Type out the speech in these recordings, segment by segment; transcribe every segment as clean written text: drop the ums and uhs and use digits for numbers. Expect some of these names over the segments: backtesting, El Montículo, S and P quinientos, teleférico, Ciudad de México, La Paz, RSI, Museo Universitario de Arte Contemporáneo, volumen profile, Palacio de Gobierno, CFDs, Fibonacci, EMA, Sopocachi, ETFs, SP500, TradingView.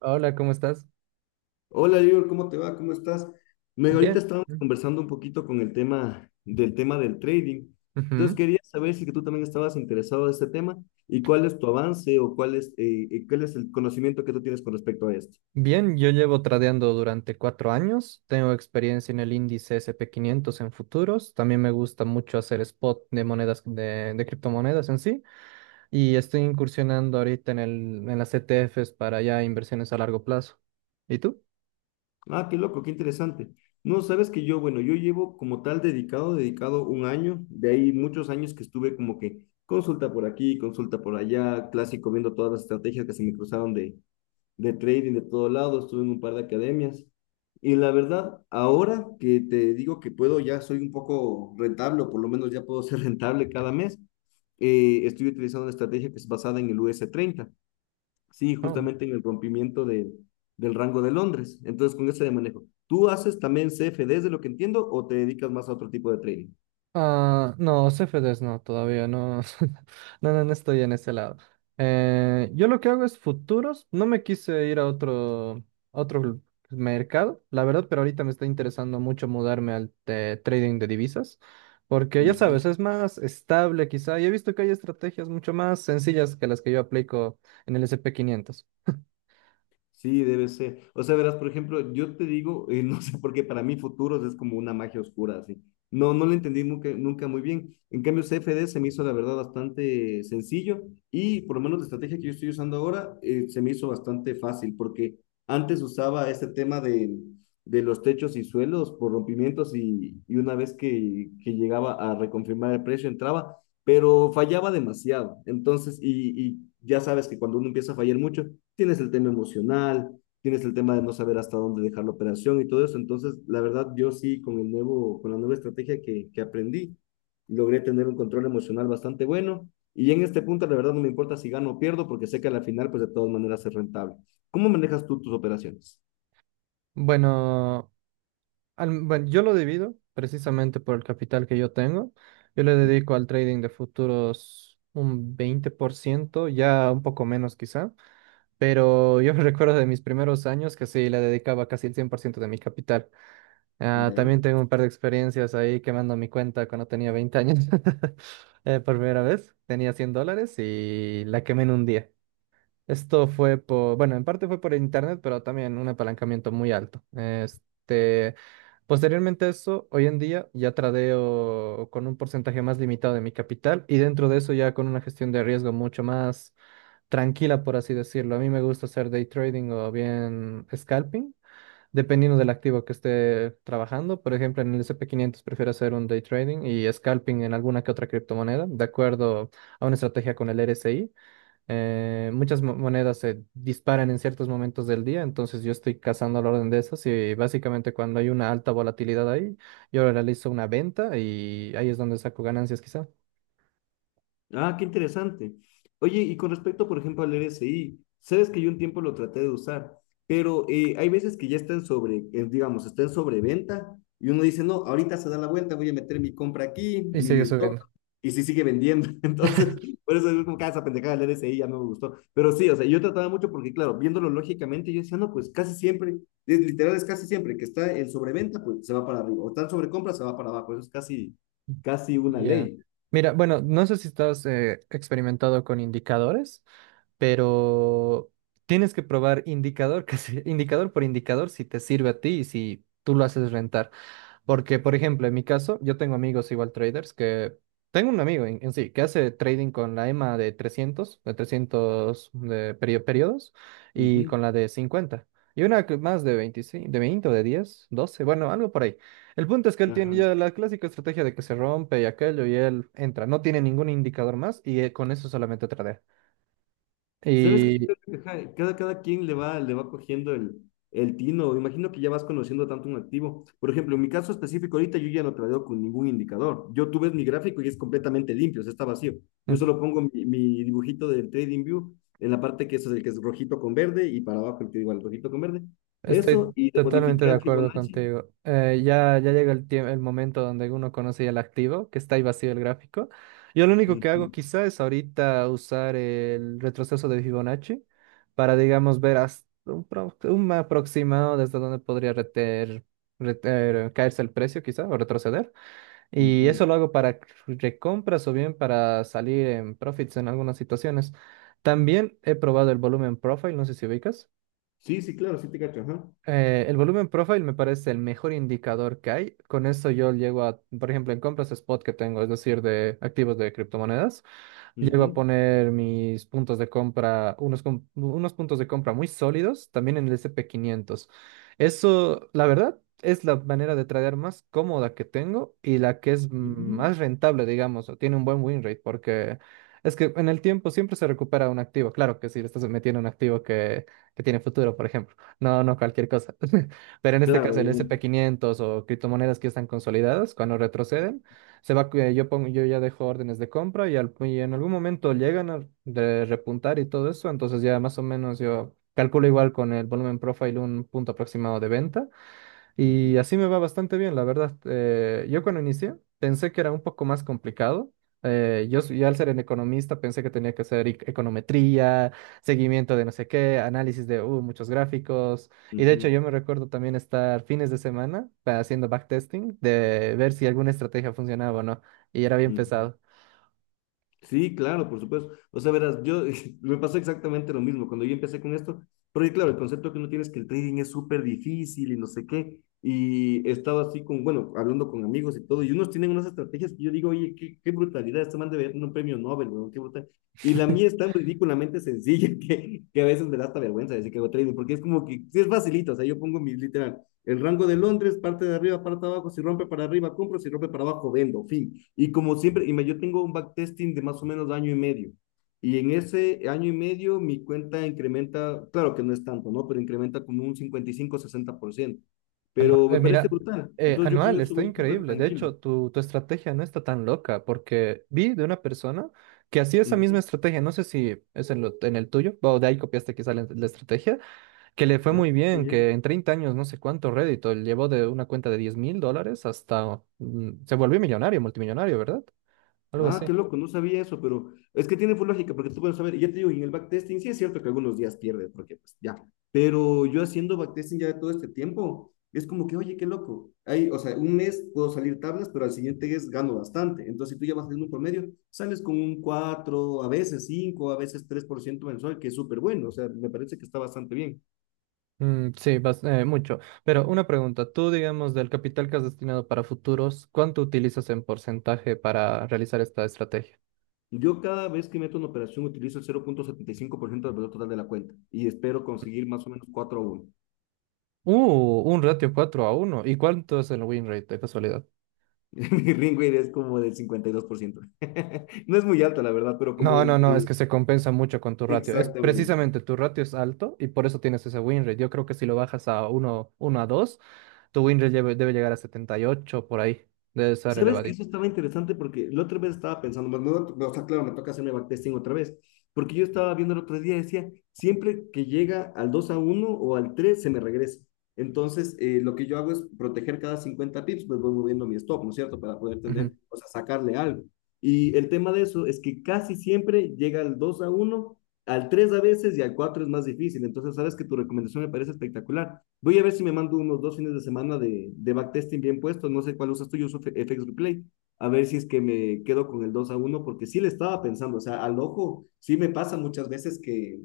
Hola, ¿cómo estás? Hola, Lior, ¿cómo te va? ¿Cómo estás? Ahorita Bien. estábamos conversando un poquito con el tema del trading. Entonces Ujú. quería saber si que tú también estabas interesado en este tema y cuál es tu avance o cuál es el conocimiento que tú tienes con respecto a esto. Bien, yo llevo tradeando durante 4 años. Tengo experiencia en el índice S&P 500 en futuros. También me gusta mucho hacer spot de monedas, de criptomonedas en sí. Y estoy incursionando ahorita en las ETFs para ya inversiones a largo plazo. ¿Y tú? Ah, qué loco, qué interesante. No, sabes que yo, bueno, yo llevo como tal dedicado un año, de ahí muchos años que estuve como que consulta por aquí, consulta por allá, clásico, viendo todas las estrategias que se me cruzaron de trading de todo lado, estuve en un par de academias. Y la verdad, ahora que te digo que puedo, ya soy un poco rentable, o por lo menos ya puedo ser rentable cada mes, estoy utilizando una estrategia que es basada en el us treinta sí, justamente en el rompimiento de, del rango de Londres. Entonces, con ese de manejo. ¿Tú haces también CFDs de lo que entiendo o te dedicas más a otro tipo de trading? Ah, no, CFDs no, todavía no, no, no, no estoy en ese lado. Yo lo que hago es futuros, no me quise ir a otro mercado, la verdad, pero ahorita me está interesando mucho mudarme al de trading de divisas, porque ya Ujú. sabes, es más estable quizá, y he visto que hay estrategias mucho más sencillas que las que yo aplico en el S&P 500. Sí, debe ser. O sea, verás, por ejemplo, yo te digo, no sé por qué para mí futuros es como una magia oscura, así. No, no lo entendí nunca, nunca muy bien. En cambio, CFD se me hizo, la verdad, bastante sencillo y por lo menos la estrategia que yo estoy usando ahora se me hizo bastante fácil porque antes usaba este tema de los techos y suelos por rompimientos y una vez que llegaba a reconfirmar el precio, entraba pero fallaba demasiado. Entonces, ya sabes que cuando uno empieza a fallar mucho, tienes el tema emocional, tienes el tema de no saber hasta dónde dejar la operación y todo eso. Entonces, la verdad, yo sí, con el nuevo, con la nueva estrategia que aprendí, logré tener un control emocional bastante bueno. Y en este punto, la verdad, no me importa si gano o pierdo, porque sé que a la final, pues de todas maneras es rentable. ¿Cómo manejas tú tus operaciones? Bueno. Bueno, yo lo divido precisamente por el capital que yo tengo. Yo le dedico al trading de futuros un 20%, ya un poco menos quizá, pero yo recuerdo de mis primeros años que sí, le dedicaba casi el 100% de mi capital. Ah, ¿Ya? también tengo un par de experiencias ahí quemando mi cuenta cuando tenía 20 años. Por primera vez tenía $100 y la quemé en un día. Esto fue por, bueno, en parte fue por internet, pero también un apalancamiento muy alto. Posteriormente a eso, hoy en día ya tradeo con un porcentaje más limitado de mi capital y dentro de eso ya con una gestión de riesgo mucho más tranquila, por así decirlo. A mí me gusta hacer day trading o bien scalping, dependiendo del activo que esté trabajando. Por ejemplo, en el S&P 500 prefiero hacer un day trading, y scalping en alguna que otra criptomoneda, de acuerdo a una estrategia con el RSI. Muchas monedas se disparan en ciertos momentos del día, entonces yo estoy cazando al orden de esas, y básicamente cuando hay una alta volatilidad ahí, yo realizo una venta y ahí es donde saco ganancias quizá. Ah, qué interesante. Oye, y con respecto, por ejemplo, al RSI, sabes que yo un tiempo lo traté de usar, pero hay veces que ya está en sobre, digamos, está en sobreventa y uno dice, no, ahorita se da la vuelta, voy a meter mi compra aquí, Y mi sigue stop, subiendo. y si sigue vendiendo. Entonces, por eso es como que "Ah, esa pendejada del RSI ya no me gustó." Pero sí, o sea, yo trataba mucho porque, claro, viéndolo lógicamente, yo decía, no, pues casi siempre, literal es casi siempre que está en sobreventa, pues se va para arriba, o está en sobrecompra, se va para abajo. Eso es casi, casi una Ya. ley. Mira, bueno, no sé si estás experimentado con indicadores, pero tienes que probar indicador, indicador por indicador, si te sirve a ti y si tú lo haces rentar. Porque, por ejemplo, en mi caso, yo tengo amigos igual traders que... Tengo un amigo en sí que hace trading con la EMA de 300, de periodos, y con Ujú. la de 50. Y una que más de 25, de 20, o de 10, 12, bueno, algo por ahí. El punto es que él tiene Ajá. ya la clásica estrategia de que se rompe y aquello y él entra. No tiene ningún indicador más, y con eso solamente tradea. Sabes que yo Y... creo que, ajá, cada quien le va cogiendo el tino. Imagino que ya vas conociendo tanto un activo. Por ejemplo, en mi caso específico, ahorita yo ya no traigo con ningún indicador. Yo tú ves mi gráfico y es completamente limpio, o sea, está vacío. Yo Mm. solo pongo mi dibujito del TradingView en la parte que es el que es rojito con verde y para abajo el que igual rojito con verde. Eso Estoy y le totalmente modifiqué de al acuerdo Fibonacci. contigo. Ya, ya llega el tiempo, el momento donde uno conoce ya el activo, que está ahí vacío el gráfico. Yo lo único que hago Ujú, quizá es ahorita usar el retroceso de Fibonacci para, digamos, ver hasta un aproximado desde donde podría caerse el precio quizá, o retroceder. Y ujú. eso lo hago para recompras, o bien para salir en profits en algunas situaciones. También he probado el volumen profile, no sé si ubicas. Sí, sí, claro, sí te cacho. Ajá. El volumen profile me parece el mejor indicador que hay. Con eso yo llego a, por ejemplo, en compras spot que tengo, es decir, de activos de criptomonedas. Llego a Ujú, poner mis puntos de compra, unos puntos de compra muy sólidos, también en el S&P 500. Eso, la verdad, es la manera de tradear más cómoda que tengo, y la que es ujú. más rentable, digamos, o tiene un buen win rate, porque es que en el tiempo siempre se recupera un activo. Claro que si le estás metiendo un activo que tiene futuro, por ejemplo. No, no cualquier cosa. Pero en este Claro, caso, el obviamente. S&P 500 o criptomonedas que están consolidadas, cuando retroceden, se va, yo pongo, yo ya dejo órdenes de compra, y, y en algún momento llegan a de repuntar y todo eso, entonces ya más o menos yo calculo igual con el volumen profile un punto aproximado de venta, y Ujú, así me va bastante bien, la verdad. Yo cuando inicié pensé que era un poco más complicado. Yo, al ser un economista, pensé que tenía que hacer econometría, seguimiento de no sé qué, análisis de muchos gráficos. Y de hecho ujú, yo me recuerdo también estar fines de semana haciendo backtesting, de ver si alguna estrategia funcionaba o no. Y era bien ujú. pesado. Sí, claro, por supuesto. O sea, verás, yo me pasó exactamente lo mismo cuando yo empecé con esto, porque claro, el concepto que uno tiene es que el trading es súper difícil y no sé qué, y he estado así con, bueno, hablando con amigos y todo, y unos tienen unas estrategias que yo digo, oye, qué brutalidad, este man debe ganar un premio Nobel, weón, qué brutal. Y la mía es tan ridículamente sencilla que a veces me da hasta vergüenza decir que hago trading, porque es como que sí es facilito, o sea, yo pongo mis, literal, el rango de Londres, parte de arriba, parte de abajo, si rompe para arriba, compro, si rompe para abajo, vendo, fin. Y como siempre, yo tengo un backtesting de más o menos año y medio. Y en ese año y medio mi cuenta incrementa, claro que no es tanto, ¿no? Pero incrementa como un 55 a 60%. Anual, Pero me parece mira, brutal. Entonces yo con anual, eso está voy súper increíble. De tranquilo. hecho, tu estrategia no está tan loca, porque vi de una persona que hacía Uh esa misma -huh. estrategia, no sé si es en el tuyo, o de ahí copiaste quizá la estrategia, que le fue Ah, muy sí, bien, yeah. que en 30 años, no sé cuánto rédito, él llevó de una cuenta de $10,000 hasta... Mm, se volvió millonario, multimillonario, ¿verdad? Algo Ah, qué así. loco, no sabía eso, pero es que tiene full lógica, porque tú puedes saber, y ya te digo, en el backtesting sí es cierto que algunos días pierdes, porque pues ya, pero yo haciendo backtesting ya de todo este tiempo, es como que, oye, qué loco, ahí, o sea, un mes puedo salir tablas, pero al siguiente es gano bastante, entonces si tú ya vas haciendo un promedio, sales con un 4, a veces 5, a veces 3% mensual, que es súper bueno, o sea, me parece que está bastante bien. Mm, sí, mucho. Pero una pregunta, tú, digamos, del capital que has destinado para futuros, ¿cuánto utilizas en porcentaje para realizar esta estrategia? Yo cada vez que meto una operación utilizo el 0,75% del valor total de la cuenta y espero conseguir más o menos 4 a uno. Un ratio 4-1. ¿Y cuánto es el win rate de casualidad? Mi ring rate es como del 52%. No es muy alto, la verdad, pero No, no, como... no, es que se compensa mucho con tu ratio. Es exactamente. precisamente tu ratio es alto y por eso tienes ese win rate. Yo creo que si lo bajas a 1-2, tu win rate debe llegar a 78 por ahí. Debe ser ¿Sabes que eso elevadito. estaba interesante? Porque la otra vez estaba pensando, más, no, no, o sea, claro, me toca hacerme backtesting otra vez, porque yo estaba viendo el otro día, decía, siempre que llega al 2 a uno o al 3 se me regresa. Entonces, lo que yo hago es proteger cada 50 pips, pues voy moviendo mi stop, ¿no es cierto? Para poder Ujú. tener, o sea, sacarle algo. Y el tema de eso es que casi siempre llega al 2 a uno, al 3 a veces y al 4 es más difícil. Entonces, sabes que tu recomendación me parece espectacular. Voy a ver si me mando unos dos fines de semana de backtesting bien puesto. No sé cuál usas tú, yo uso FX Replay. A ver si es que me quedo con el 2 a uno porque sí le estaba pensando. O sea, al ojo, sí me pasa muchas veces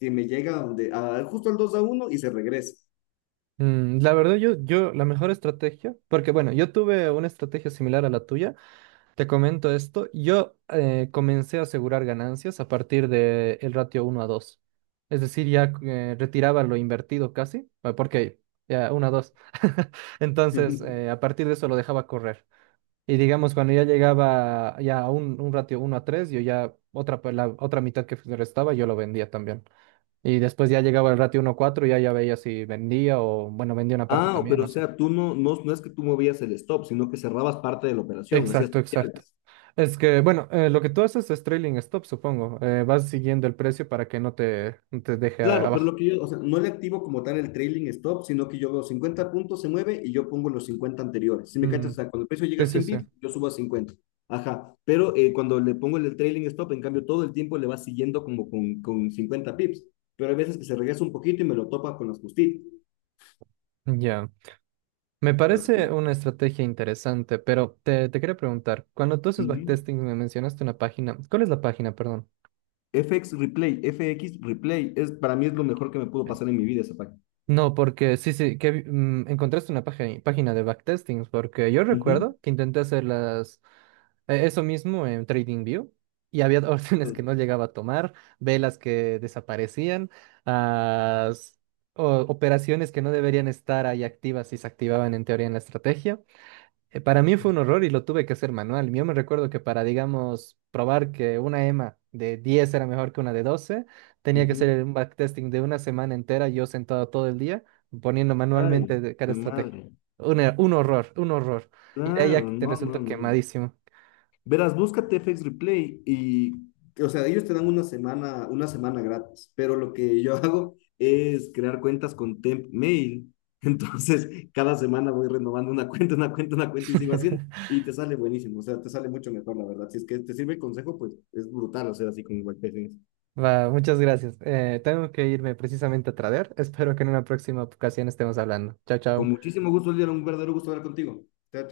que me llega donde, justo al 2 a uno y se regresa. La verdad, yo, la mejor estrategia, porque bueno, yo tuve una estrategia similar a la tuya. Te comento esto. Yo comencé a asegurar ganancias a partir del ratio 1-2. Es decir, ya retiraba lo invertido casi, porque ya 1-2. Entonces, a partir de eso lo dejaba correr. Y digamos, cuando ya llegaba ya a un ratio 1-3, yo ya otra, la otra mitad que me restaba, yo lo vendía también. Y después ya llegaba el ratio 1-4, ya ya veía si vendía, o, bueno, vendía una parte Ah, también, pero no. o sea, tú no, no, no es que tú movías el stop, sino que cerrabas parte de la operación, hacías Exacto, exacto. parciales. Es que, bueno, lo que tú haces es trailing stop, supongo. Vas siguiendo el precio para que no te deje Claro, pero abajo. lo que yo, o sea, no le activo como tal el trailing stop, sino que yo veo cincuenta puntos, se mueve y yo pongo los 50 anteriores. Si me Mm, cachas, o sea, cuando el precio llega a sí, sí, 100 sí. pips, yo subo a 50. Ajá, pero cuando le pongo el trailing stop, en cambio, todo el tiempo le va siguiendo como con 50 pips. Pero hay veces que se regresa un poquito y me lo topa con las justitas. Ya. Me Ajá. parece una estrategia interesante, pero te quería preguntar, cuando tú haces Ujú. backtesting me mencionaste una página. ¿Cuál es la página, perdón? FX Replay, FX Replay, es, para mí es lo mejor que me pudo Ok. pasar en mi vida esa página. No, porque sí, sí, que encontraste una página, página de backtestings, porque yo Ujú. recuerdo que intenté hacer las, eso mismo en TradingView. Y había órdenes que no Ok. llegaba a tomar, velas que desaparecían, ah, s- operaciones que no deberían estar ahí activas y se activaban en teoría en la estrategia. Para mí fue un horror y lo tuve que hacer manual. Yo me recuerdo que para, digamos, probar que una EMA de 10 era mejor que una de 12, tenía que Ujú. hacer un backtesting de una semana entera, yo sentado todo el día, poniendo Ay, manualmente de cada qué estrategia. madre. Un horror, un horror. Y de ahí ya Claro, que te no, no, resultó no. quemadísimo. Verás, búscate FX Replay y, o sea, ellos te dan una semana gratis, pero lo que yo hago es crear cuentas con Temp Mail. Entonces, cada semana voy renovando una cuenta, una cuenta, una cuenta y sigo haciendo. Y te sale buenísimo, o sea, te sale mucho mejor, la verdad. Si es que te sirve el consejo, pues es brutal hacer así con WordPress. Va, muchas gracias. Tengo que irme precisamente a traer. Espero que en una próxima ocasión estemos hablando. Chao, Con chao. muchísimo gusto, Lidia, un verdadero gusto hablar contigo. Te-